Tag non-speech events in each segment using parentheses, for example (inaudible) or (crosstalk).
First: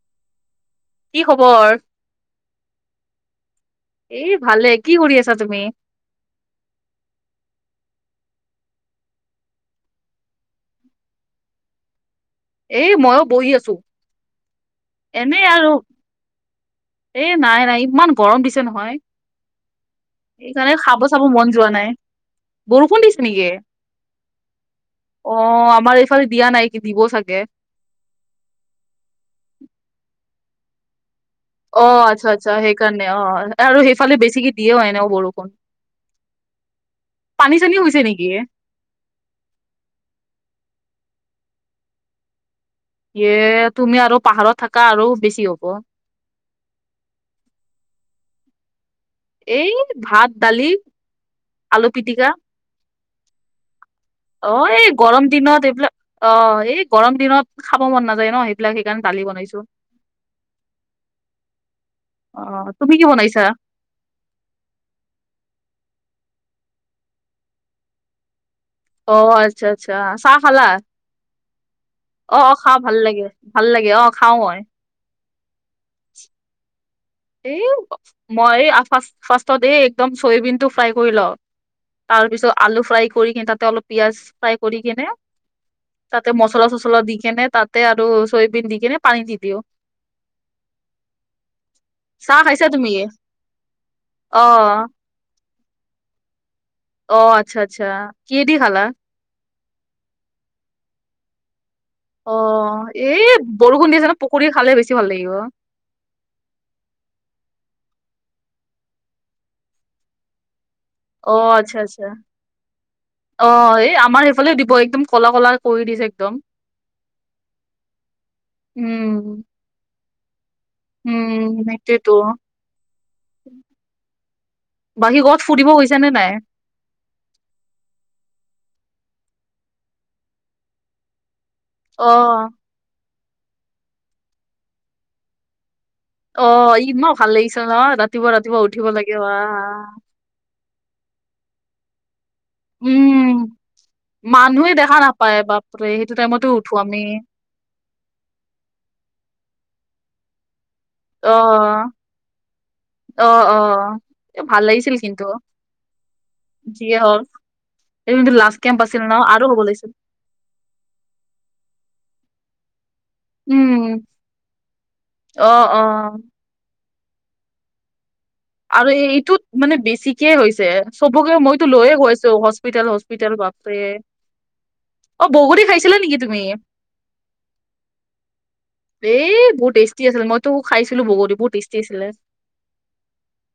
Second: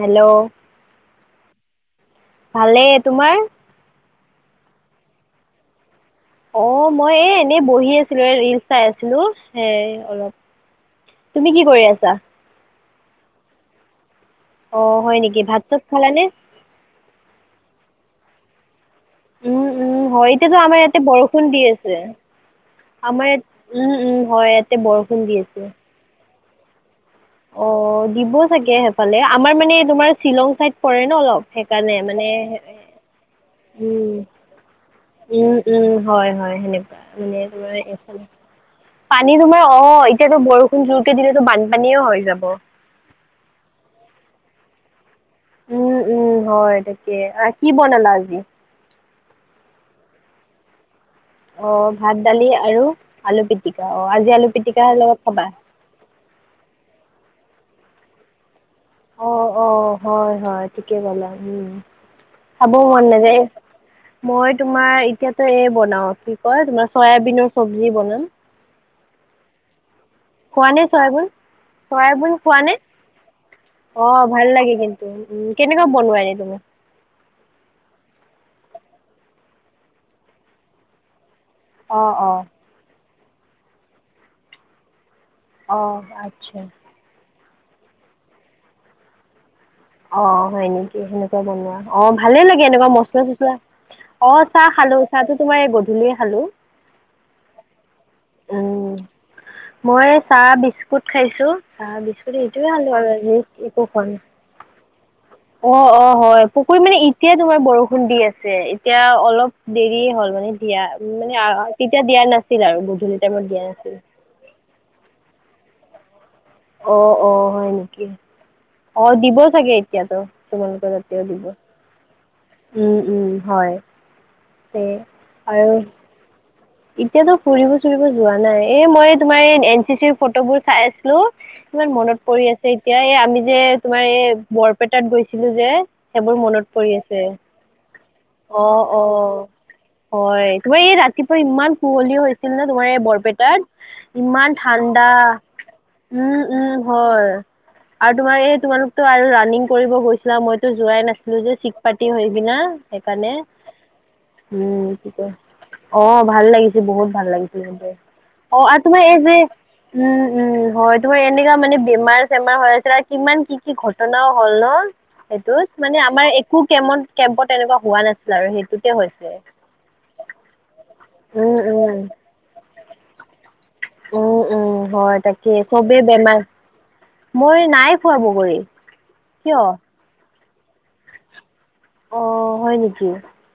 Hello! কি খবৰ? ভালেই তোমাৰ এ ভালে, কি কৰি আছা তুমি? অঁ মই এ এনেই বহি আছিলো, এ ৰিল চাই আছিলো। এ অলপ- তুমি কি কৰি আছা? এই মইয়ো বহি আছোঁ। অঁ হয় নেকি, ভাত চাত খালানে? এ নাই নাই, ইমান গৰম দিছে নহয়। উম উম হয়, এতিয়াতো সেইকাৰণে আমাৰ খাব ইয়াতে চাব মন বৰষুণ দি যোৱা নাই আছে। বৰষুণ দিছে আমাৰ নেকি? ইয়াত উম উম হয় ইয়াতে বৰষুণ দি আছে। সি দিব চাগে অ দিব চাগে সেইফালে আমাৰ মানে তোমাৰ শ্বিলং চাইদ পৰে ন অলপ অ সেইকাৰণে মানে আচ্ছা আচ্ছা সেইকাৰণে অ আৰু উম সেইফালে বেছি কে দিয়েও এনেও বৰষুণ উম উম হয় হয় সেনেকুৱা মানে পানী তোমাৰ চানী হৈছে এইফালে নেকি হে পানী তোমাৰ অ এতিয়াতো বৰষুণ জোৰকে দিলেতো বানপানীয়ে হৈ যাব। এ তুমি আৰু পাহাৰত থাকা আৰু বেছি হ'ব। উম, উম হয় তাকে আ কি বনালা আজি এই ভাত দালি অ আলু ভাত পিটিকা দালি আৰু আলু পিটিকা অ আজি আলু এই পিটিকা গৰম লগত খাবা দিনত এইবিলাক অ এই গৰম দিনত খাব মন নাযায় ন সেই সেইবিলাক সেইকাৰণেই বাদ অ অ হয় হয় ঠিকে কলা উম অ', খাবও তুমি কি মন বনাইছা? নাযায় মই তোমাৰ এতিয়াতো এই বনাও কি কয় তোমাৰ চয়াবিনৰ চব্জি বনাম। অ আচ্ছা আচ্ছা চাহ খালা। খোৱাচোন চয়াবিন অ', অ', খোৱা নে খাওঁ ভাল লাগে ভাল লাগে অ খাওঁ ভাল মই। লাগে কিন্তু উম কেনেকুৱা বনোৱা এনে তুমি এই মই ফাষ্ট ফাৰ্ষ্টত এই একদম চয়বিন টো ফ্ৰাই কৰি লওঁ অ', অ'। তাৰপিছত আলু ফ্ৰাই কৰি কিনে তাতে অলপ পিয়াঁজ ফ্ৰাই কৰি কিনে অ', তাতে আচ্ছা। মছলা চচলা দি কেনে তাতে আৰু চয়াবিন দি কেনে পানী দি দিও অ হয় নিকি সেনেকুৱা বনোৱা অ চাহ ভালে খাইছা লাগে এনেকুৱা তুমি? মচলা চছলা অ চাহ খালো চাহতো তোমাৰ এই গধূলিয়ে খালো অ আচ্ছা আচ্ছা কিহে দি খালা উম, মই চাহ বিস্কুট খাইছোঁ চাহ বিস্কুট এইটোয়ে খালো আৰু আজি একো খোৱা নাই পুুৰী খালে বেছি ভাল লাগিব। অ অ হয় পুখুৰী মানে এতিয়া তোমাৰ বৰষুণ দি আছে এতিয়া অলপ দেৰিয়ে হ'ল মানে দিয়াত অ আচ্ছা আচ্ছা গধূলি টাইমত অ দিয়া এই নাছিল। আমাৰ এইফালেও দিব একদম ক'লা ক'লা কৰি দিছে একদম অ অ হয় নিকি অ উম। দিব চাগে এতিয়াতো তোমালোকৰ তাতেও দিব। উম সেইটোৱেতো উম উম হয় তে বাকী ক'ৰবাত ফুৰিব আৰু গৈছা নে নাই এতিয়াতো ফুৰিব চুৰিব যোৱা নাই এ মই তোমাৰ এন চি চিৰ ৰ ফটোবোৰ চাই আছিলো ইমান মনত পৰি অ', আছে এতিয়া এই আমি যে তোমাৰ এ বৰপেটাত গৈছিলো যে সেইবোৰ অ মনত পৰি ইমান আছে ভাল লাগিছে ন ৰাতিপুৱা অ ৰাতিপুৱা উঠিব অ লাগে বা হয় তোমাৰ এই ৰাতিপুৱা ইমান কুঁৱলি হৈ ছিল ন তোমাৰ এই উম, বৰপেটাত ইমান মানুহে দেখা নাপায় বাপৰে সেইটো ঠাণ্ডা টাইমতো উম উঠো উম আমি হয় আৰু তোমাৰ এই তোমালোকতো আৰু ৰানিং কৰিব গৈছিলা মইতো যোৱাই না- ছিলো যে চিক অ', পাতি হৈ কিনা সেইকাৰণে অ', অ', এ ভাল লাগিছিল উম কি কিন্তু কয় অ ভাল লাগিছিল যিয়ে বহুত হওক ভাল লাগিছিল কিন্তু এই যোনটো লাষ্ট অ কেম্প আৰু আছিল তোমাৰ ন এই যে আৰু হ'ব লাগিছিল উম উম হয় তোমাৰ এনেকা মানে বেমাৰ চেমাৰ হৈ আছিলে আৰ কিমান কি উম, কি ঘটনাও হ'ল ন অ', সেইটোত মানে অ', আমাৰ এ একো কেমন কেম্পত এনেকুৱা হোৱা নাছি আৰু এই এইটোত মানে বেছিকে হৈছে চবকে উম মইতো লৈয়ে উম গৈ আছো হস্পিতেল হস্পিতেল বা উম উম হয় তাকে খাইছিলা চবেই নেকি বেমাৰ তুমি? মই নাই খুৱা বগৰী এ কিয় বহুত টেষ্টি আছিল। মইতো খাইছিলো বগৰী বহু টেষ্টি আছিলে। অ, হয় নেকি?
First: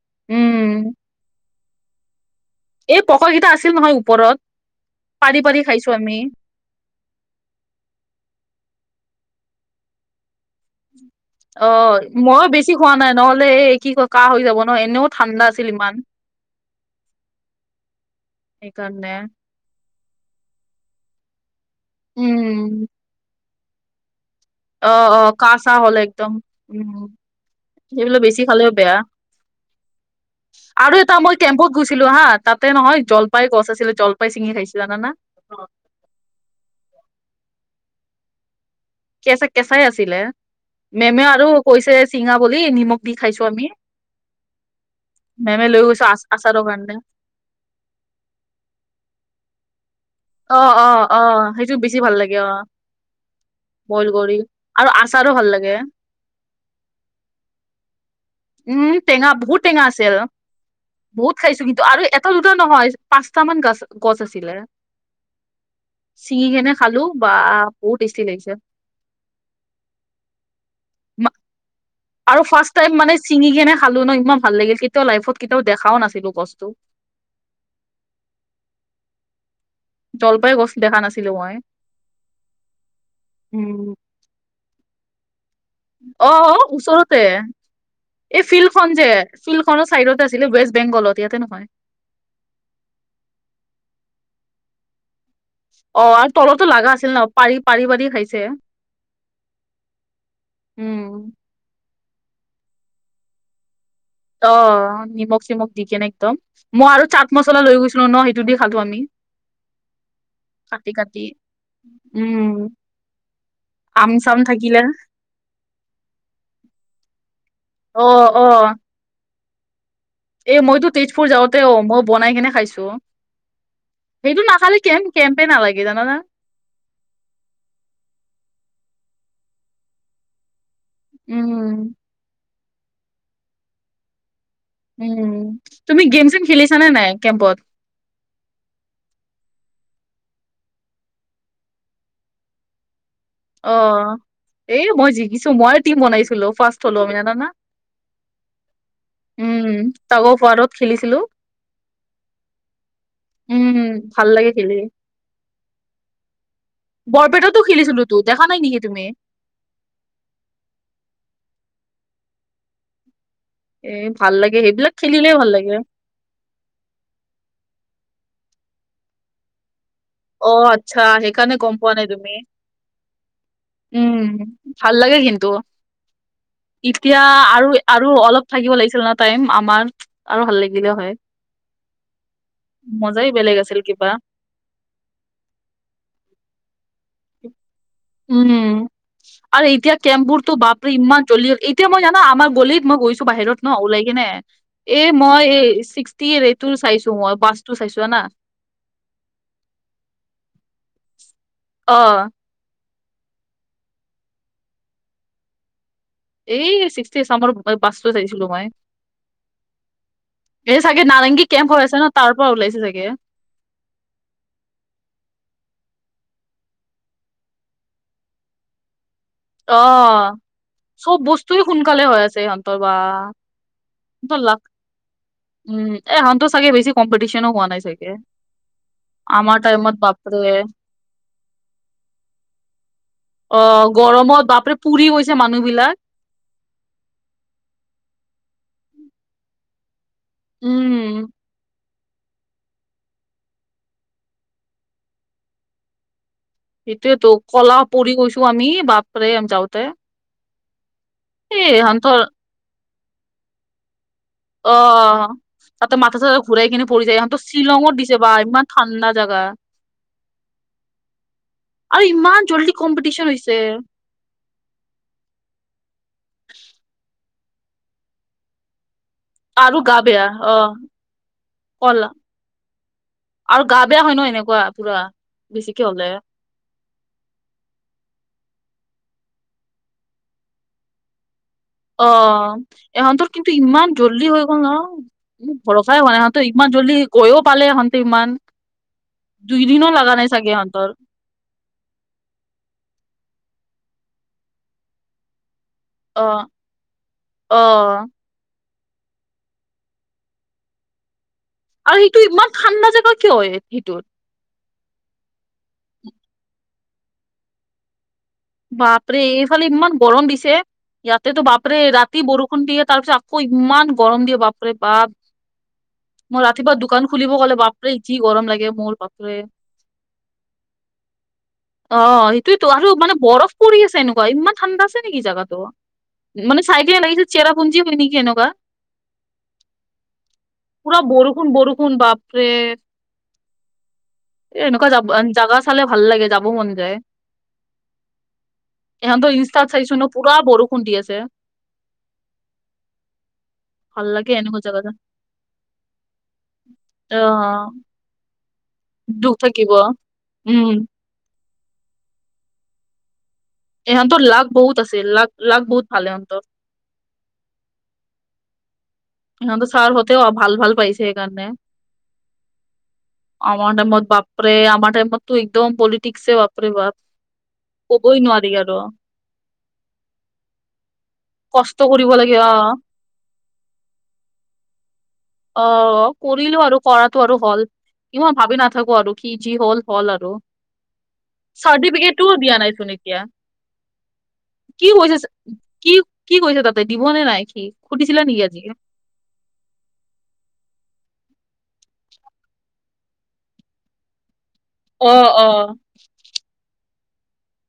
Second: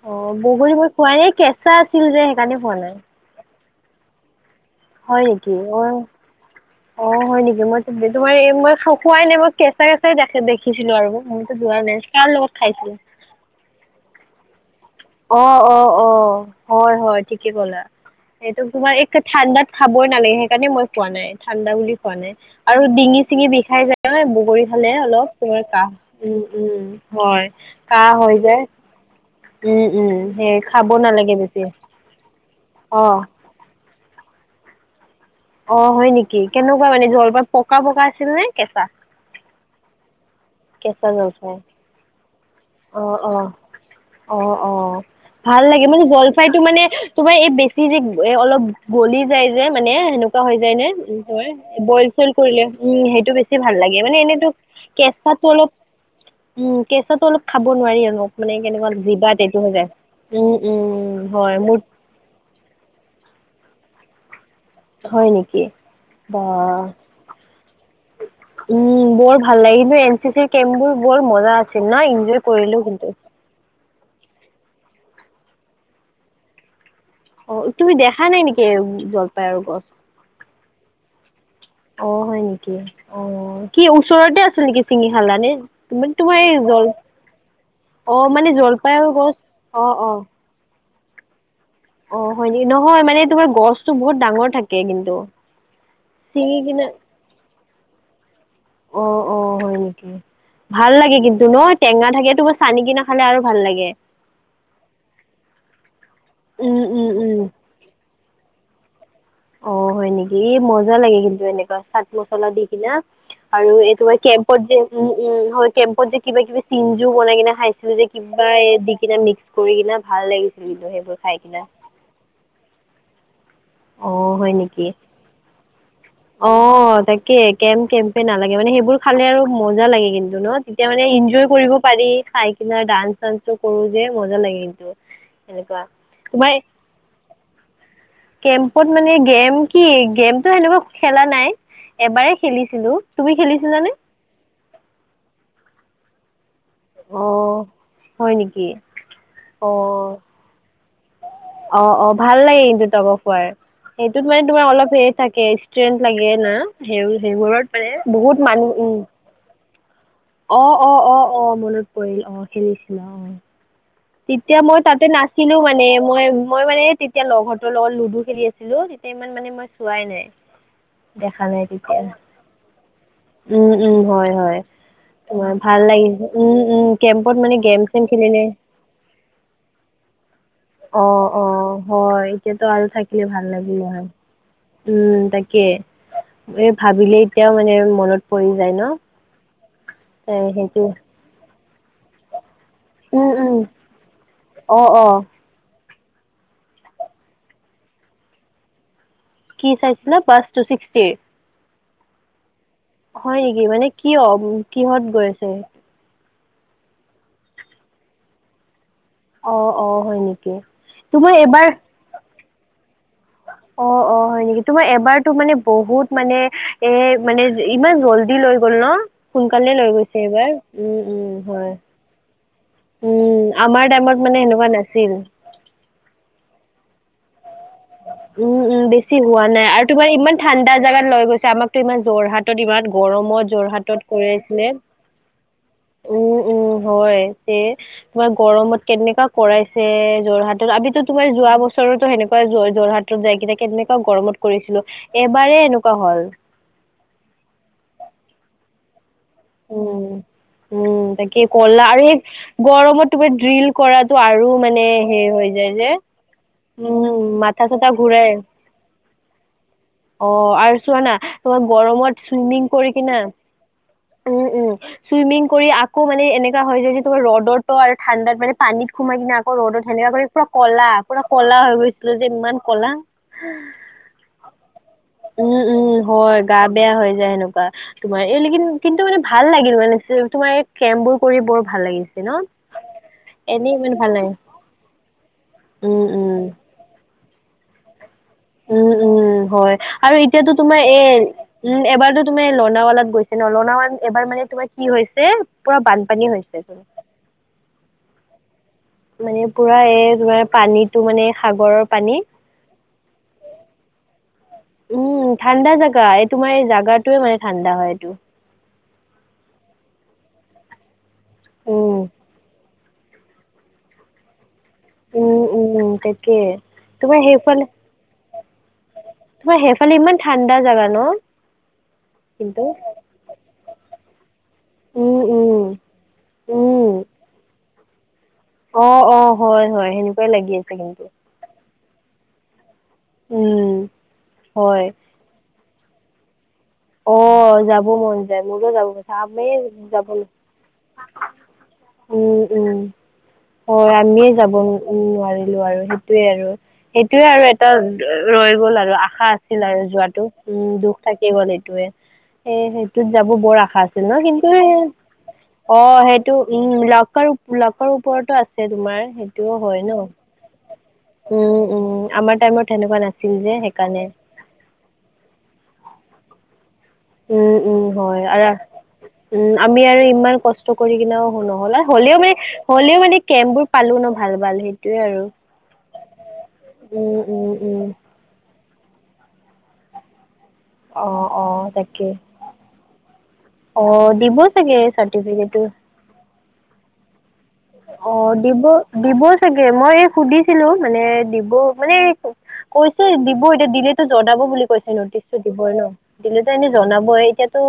অ, বগৰী মই উম খুৱাই কেঁচা আছিল যে সেইকাণে খোৱা নাই। পকাকেইটা আছিল নহয় ওপৰত, হয় পাৰি নেকি পাৰি খাইছো অ আমি। অ, হয় নেকি? মই তোমাৰ এই মই খুৱাই নাই মই কেঁচা কেঁচাই দেখে দেখ দেখিছিলো আৰু মোৰ মন অ যোৱা নাই। কাৰ মই লগত বেছি খোৱা খাইছিলো? নাই নহ'লে এই কি ক অ অ অ। হয় হয়। ঠিকে কলা। এইটো তোমাৰ সেইকাৰণে এক ঠাণ্ডাত খাবই নালাগে। সেইকাৰণে মই খোৱা নাই, ঠাণ্ডা বুলি খোৱা নাই উম, আৰু ডিঙি চিঙি বিষাই যায় ন বগৰী অ খালে অ অলপ (unintelligible) চাহ কাহ হ'লে একদম হম হম, উম হয়, সেইবিলাক কাহ হৈ বেছি যায়। খালেও বেয়া উম উম। সেই খাব আৰু এটা নালাগে মই বেছি। কেম্পত গৈছিলো হা। তাতে নহয় অ জলপাইৰ গছ আছিলে জল পাই চিঙি খাইছিলো। জানা না? অ, হয় নেকি? কেনেকুৱা মানে জলপাই? পকা পকা আছিল নে কেঁচা? কেচা কেঁচাই আছিলে। কেঁচা মেমে আৰু জলপান কৈছে চিঙা বুলি, নিমখ অ দি খাইছো অ আমি। অ অ। ভাল মেমে লৈ লাগে মানে গৈছো আচাৰৰ জলফাইটো মানে কাৰণে তোমাৰ এই বেছি যে এ অলপ গলি যায় যে মানে সেনে হৈ অ', যায় নে? অ', অ', সেইটো (unintelligible) বেছি বইল ভাল চইল লাগে অ', কৰিলে। উম, সেইটো বেছি ভাল লাগে বইল মানে। কৰি এনেতো আৰু আচাৰো কেঁচাটো ভাল অলপ লাগে। উম, কেঁচাটো অলপ খা ব নোৱাৰি আৰু মানে উম, কেনেকুৱা টেঙা জিভা বহুত তেটো হৈ টেঙা যায়, আছিল উম উম বহুত হয় খাইছো কিন্তু মোৰ আৰু এটা দুটা নহয় পাঁচটা মান গাছ গছ আছিলে। হয় নেকি? বা ছিঙি কেনে খালো বা বহুত টেষ্টি লাগিছে। উম, বৰ ভাল লাগিলে। এন চি চিৰ কেম্প বোৰ বৰ মজা আ। (unintelligible) আৰু ফাৰ্ষ্ট টাইম মানে ছিঙি কেনে খালো ন। ইমান ভাল লাগিল কেতিয়াও লাইফত কেতিয়াও দেখাও নাছিলো গছটো। অ, তুমি দেখা নাই নেকি জলপাইৰ গছ? জলপাই গছ দেখা নাছিলো মই। অ, হয় নেকি? অ, কি উম। ওচৰতে আছিল নেকি চিঙি খালানে? অ, ওচৰতে। অ এই মানে ফিল্ড খন জলপাইৰ যে, গছ ফিল্ড অ খনৰ অ চাইডতে আছিলে ৱেষ্ট বেংগলত, ইয়াতে নহয়। অ, হয় নেকি? নহয় মানে তোমাৰ গছতো বহুত ডাঙৰ থাকে কিন্তু। অ, আৰু ছিঙি তলতো কিনে লাগা আছিল ন। পাৰি পাৰি পাৰি খাইছে। অ অ, হয় নেকি? ভাল উম। লাগে কিন্তু ন, টেঙা থাকেতো বচ আনি কিনে খালে আৰু ভাল লাগে। অ', নিমখ চিমখ দি কেনে একদম। উম মই আৰু উম চাট উম মছলা লৈ গৈছিলো ন, সেইটো দি খালো আমি। অ' হয় নেকি? ই কাটি মজা লাগে কাটি কিন্তু এনেকুৱা চাট মছলা দি উম কিনা। আৰু আম এইটোৱে চাম কেম্পত যে থাকিলে উম, হয়। কেম্পত যে কিবা কিবি চিন জো বনাই কিনে খাইছিলো অ যে অ কিবা এ দি কিনে মিক্স কৰি কিনা ভাল লাগিছিল কিন্তু সেইবোৰ খাই কিনা। সম্ভৱ বনাই কেনে খাইছো, অ সেইটো হয় নাখালে নেকি কেম্প কেম্পে নালাগে জানানা? অ' তাকে কেম্প কেম্পে নালাগে, মানে সেইবোৰ খালে আৰু মজা লাগে কিন্তু ন। তেতিয়া মানে ইনজয় কৰিব উম পাৰি। খাই কিনে ডান্স চান্সো কৰো যে মজা লাগে। উম, এনেকুৱা তুমি গেম চেম তোমাৰ খেলিছা নে নাই কেম্পত? কেম্পত মানে গেম কি গেমটো সেনকা খেলা নাই, এবাৰেই খেলিছিলো। তুমি খেলিছিলানে অ', এই মই জিকিছো মই টিম বনাইছিলো ফাৰ্ষ্ট থলোমিনাতা না, অ', হয় নেকি? উম অ', তাকৌ ফওৱাৰত খেলিছিলো। অ' অ' ভাল লাগে কিন্তু টগ অফ ওৱাৰ। উম সেইটোত ভাল মানে লাগে তোমাৰ খেলি অলপ হেইত থাকে ষ্ট্ৰেন্ লাগে না সেই বৰপেটাতো সেইবোৰত মানে খেলিছিলো তো দেখা বহুত নাই নেকি মানুহ উম। তুমি অ' অ' অ' অ', মনত পৰিল অ' খেলিছিলা অ'। এ ভাল লাগে তেতিয়া মই সেইবিলাক তাতে খেলিলে ভাল নাছিলো লাগে। মানে মই মই মানে তেতিয়া লগ হতৰ লগত লুডু খেলি আছিলো তেতিয়া ইমান মানে মই চোৱাই নাই। অ' আচ্ছা দেখা সেইকাৰণে গম পোৱা তেতিয়া। নাই তুমি। উম, উম, হয়, হয় ভাল তোমাৰ ভাল লাগিল উম, উম। তিয়া কেম্পত মানে আৰু গেম চেম আৰু অলপ খেলিলে থাকিব লাগিছিল ন টাইম আমাৰ আৰু ভাল লাগিল অ' অ' হয়, এতিয়াতো আৰু থাকিলে মজাই ভাল বেলেগ আছিল লাগিলে হয়। কিবা উম তাকে, এই ভাবিলেই উম, আৰু এতিয়া এ কেমবোৰতো সেইটো বাপৰে ইমান জলি ইট এতিয়া মই জানা আমাৰ গলিত মই গৈছো উম, উম, বাহিৰত ন ওলাই কিনে অ', এই অ', মই এই ছিক্স তিৰ এইটো চাইছো মই বাছটো চাইছো জানা। কি চাইছিলা বাচটো ছিক্সটিৰ? অ'। হয় নিকি মানে কিয়, কিহত গৈ আছে? এই চিক্সটি চামৰ বাছটো চাইছিলো মই। অ', অ', হয় নেকি এই চাগে তোমাৰ নাৰেংগী এবাৰ কেম্প হৈ আছে ন তাৰ পৰা ওলাইছে চাগে। অ' অ' হয় নিকি তোমাৰ এবাৰতো মানে বহুত মানে এ মানে ইমান জল্দি লৈ গল ন সোনকালে লৈ গৈছে অ এইবাৰ উম চব উম বস্তুৱে হয় সোনকালে হৈ আছে ইহঁতৰ বা উম আমাৰ টাইমত ইহঁতৰ মানে লাক সেনেকুৱা নাছিল উম এহতৰ চাগে বেছি কম্পিটিশ্যনো হোৱা নাই চাগে উম উম বেছি হোৱা আমাৰ নাই আৰু টাইমত তোমাৰ ইমান বাপৰে ঠাণ্ডা জাগাত লৈ গৈছে আমাকতো ইমান যোৰহাট টত ইমান গৰমত অ যোৰহাটত গৰমত কৰাইছিলে বাপৰে পুৰি গৈছে মানুহ বিলাক উম উম হয় তে তোমাৰ গৰমত কেনেকা কৰাইছে যোৰহাটত উম আমিতো তোমাৰ যোৱা বছৰতো সেনেকুৱাই যৰ যোৰহাটত যায়কিনে কেনেকা গৰমত কৰিছিলো এবাৰেই এনেকুৱা হল সেটোয়েতো কলা পৰি গৈছো আমি বাপৰে। যাওঁতে উম উম তাকে এ কলা আৰু এই ইহঁতৰ গৰমত তোমাৰ ড্ৰিল কৰাটো আৰু অ মানে সেই হৈ যায় যে, তাতে মাথা চাথা ঘূৰাই কিনে পৰি যায় উম ইহঁতৰ মাথা শ্বিলঙত চাথা দিছে বা ঘূৰাই। ইমান ঠাণ্ডা জাগা। অ' আৰু চোৱানা তোমাৰ গৰমত চুইমিং কৰি কিনে তে'। (inaudible) উম চুইমিং কৰি আকৌ মানে এনেকা হয় যে যে তোমাৰ ৰ'দতো আৰু ঠাণ্ডাত মানে পানীত সোমাই কিনে মই আৰু ৰদত গা সেনেকা বেয়া কৰি পুৰা অ কলা পুৰা কলা হৈ গৈছিলো যে ইমান কলা আৰু গা বেয়া হয় ন এনেকুৱা পুৰা উম, বেছিকে উম, হলে হয় গা বেয়া হৈ যায় সেনকা তোমাৰ এই লেকিন কিন্তু মানে ভাল লাগিল মানে তোমাৰ এ অ এহঁতৰ কিন্তু এনেই ইমান ভাল লাগে। জল্দি হৈ গ'ল ন মো উম, ভৰষাই হোৱা নাই উম, ইহঁতৰ ইমান জল্দি গৈও পালে ইহঁতে ইমান উম-উম! হয় দুইদিনো লগা আৰু নাই চাগে এতিয়াতো তোমাৰ ইহঁতৰ এই (unintelligible) উম! এবাৰতো তুমি লণাৱালাত গৈছে ন। লণাৱালা এবাৰ মানে তোমাৰ কি হৈছে (inaudible) পুৰা বানপানী হৈছে। (unintelligible) অঁ! (inaudible) মানে পুৰা এই তোমাৰ পানীত (unintelligible) টো মানে সাগৰৰ (inaudible) আৰু সেইটো ইমান ঠাণ্ডা জেগা কিয় হয় সেইটোত? (unintelligible) উম ঠাণ্ডা জেগা। এই তোমাৰ এই জেগাটোৱে মানে ঠাণ্ডা হয় এইটো। (inaudible) বাপৰে এইফালে ইমান গৰম দিছে। ইয়াতেতো বাপৰে উম ৰাতি বৰষুণ দিয়ে তাৰপিছত (inaudible) আকৌ ইমান গৰম দিয়ে বাপৰে বাপ। উম উম তাকে মই ৰাতিপুৱা দোকান তোমাৰ খুলিব গ'লে সেইফালে বাপ (unintelligible) বাপৰে যি গৰম লাগে মোৰ। (inaudible) তোমাৰ সেইফালে ইমান ঠাণ্ডা জাগা ন অহ (inaudible) কিন্তু সেইটোৱেতো আৰু মানে বৰফ পৰি আছে এনেকুৱা ইমান (inaudible) ঠাণ্ডা আছে উম নেকি জেগাটো? উম মানে চাই কেনে লাগিছে এইটো চেৰাপুঞ্জি হয় নেকি এনেকুৱা? (inaudible) অঁ-অঁ! হয়-হয়। সেনেকুৱাই লাগি আছে কিন্তু। (inaudible) বৰষুণ-বৰষুণ বাপৰে (unintelligible) উম হয় এনেকুৱা যাবা জাগা চালে ভাল লাগে যাব মন যায়। (inaudible) অঁ! যাব মন যায় মোৰো যাব মন যায় এহঁতৰ আপুনি ইনষ্টাত চাইছো যাব ন (inaudible) পুৰা বৰষুণ দি আছে উম-উম। (unintelligible) হয়। ভাল আমিয়ে লাগে যাব এনেকুৱা জাগা যাই। নোৱাৰিলো আৰু সেইটোৱেই আৰু অ সেইটোৱেই আৰু এটা (unintelligible) ৰৈ গ'ল আৰু আশা দুখ আছিল থাকিব আৰু যোৱাতো। উম দুখ (inaudible) থাকি গ'ল এইটোৱে। উম সেইটোত যাব বৰ আশা (unintelligible) আশা আছিল ন ইহঁতৰ লাক কিন্তু এই বহুত আছে লাক লাক বহুত অঁ ভাল সেইটো ইহঁতৰ (inaudible) উম লাকৰ-লাকৰ ওপৰতো আছে তোমাৰ। (unintelligible) সেইটোও ইহঁতৰ হয় ন? ছাৰহঁতেও ভাল ভাল পাইছে সেইকাৰণে উম-উম! আমাৰ টাইমত সেনেকুৱা নাছিল যে আমাৰ টাইমত সেইকাৰণে। (inaudible) বাপৰে আমাৰ টাইমতো একদম পলিটিক্সয়ে (inaudible) বাপৰে বাপ। (unintelligible) উম উম ক'বই হয় নোৱাৰি আৰু। (inaudible) উম! আমি আৰু ইমান কষ্ট কৰি কিনেও নহ'ল কষ্ট আৰু কৰিব হ'লেও লাগে মানে অ হ'লেও মানে কেম্পবোৰ (unintelligible) পালোঁ ন ভাল-ভাল সেইটোৱে আৰু। (unintelligible) অ! কৰিলো আৰু উম কৰাটো আৰু উম হ'ল। উম (inaudible) ইমান ভাবি নাথাকোঁ আৰু কি যি হ'ল-হ'ল আৰু। (inaudible) অ', অ', তাকে চাৰ্টিফিকেটটো দিয়া নাই চোন এতিয়া। (inaudible) অ! দিব চাগে কি কৈছে চাৰ্টিফিকেটটো। (unintelligible) কি কি কৰিছা তাতে দিবনে নাই সি সুধিছিলা অ', নিকি আজি? দিব (unintelligible) দিব চাগে মই এই সুধিছিলো মানে দিব মানে (inaudible) কৈছে দিব এতিয়া দিলেতো জনাব বুলি কৈছে। (inaudible) অ নটিচটো অ দিবই ন। দিলেতো এনেই জনাবই এতিয়াতো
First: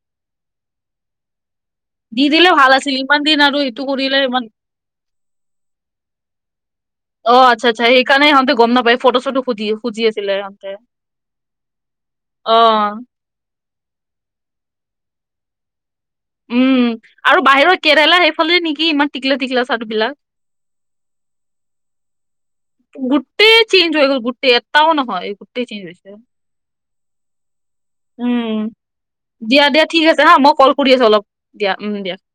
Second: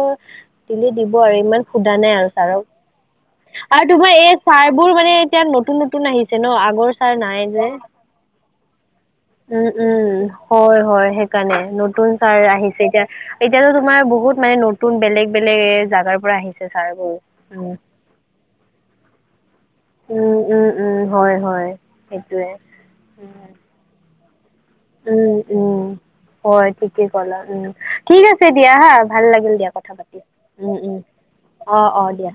দিলে দিব আৰু ইমান (unintelligible) সোধা নাই দি আৰু দিলে ছাৰক। ভাল আছিল ইমান দিন এইটো আৰু তোমাৰ কৰিলে এই ইমান চাৰ (inaudible) চাৰবোৰ মানে এতিয়া নতুন-নতুন আহিছে ন আগৰ ছাৰ অ নাই যে। আচ্ছা আচ্ছা সেইকাৰণে সিহঁতে গম নাপায় ফটো চটো (inaudible) সুধি খুজি উম-উম! আছিলে সিহঁতে। হয়-হয়, সেইকাৰণে নতুন ছাৰ অ আহিছে এতিয়া। (inaudible) এতিয়াতো তোমাৰ বহুত মানে নতুন বেলেগ-বেলেগ এ জাগাৰ (unintelligible) উম! ছাৰবোৰ আৰু উম। বাহিৰৰ কেৰেলা সেইফালে নেকি ইমান টিকলো-টিকলো চাৰবিলাক? (inaudible) উম উম উম! হয়-হয়, সেইটোৱে। (inaudible) গোটেই চেঞ্জ হৈ গল গোটেই এটাও নহয় উম গোটেই চেঞ্জ উম হৈছে। (inaudible) হয় ঠিকেই কলা উম। ঠিক আছে উম। দিয়া হা ভাল লাগিল দিয়া কথা ঠিক পাতি। আছে হা মই কল উম কৰি উম। আছো অলপ দিয়া অ উম অ দিয়া।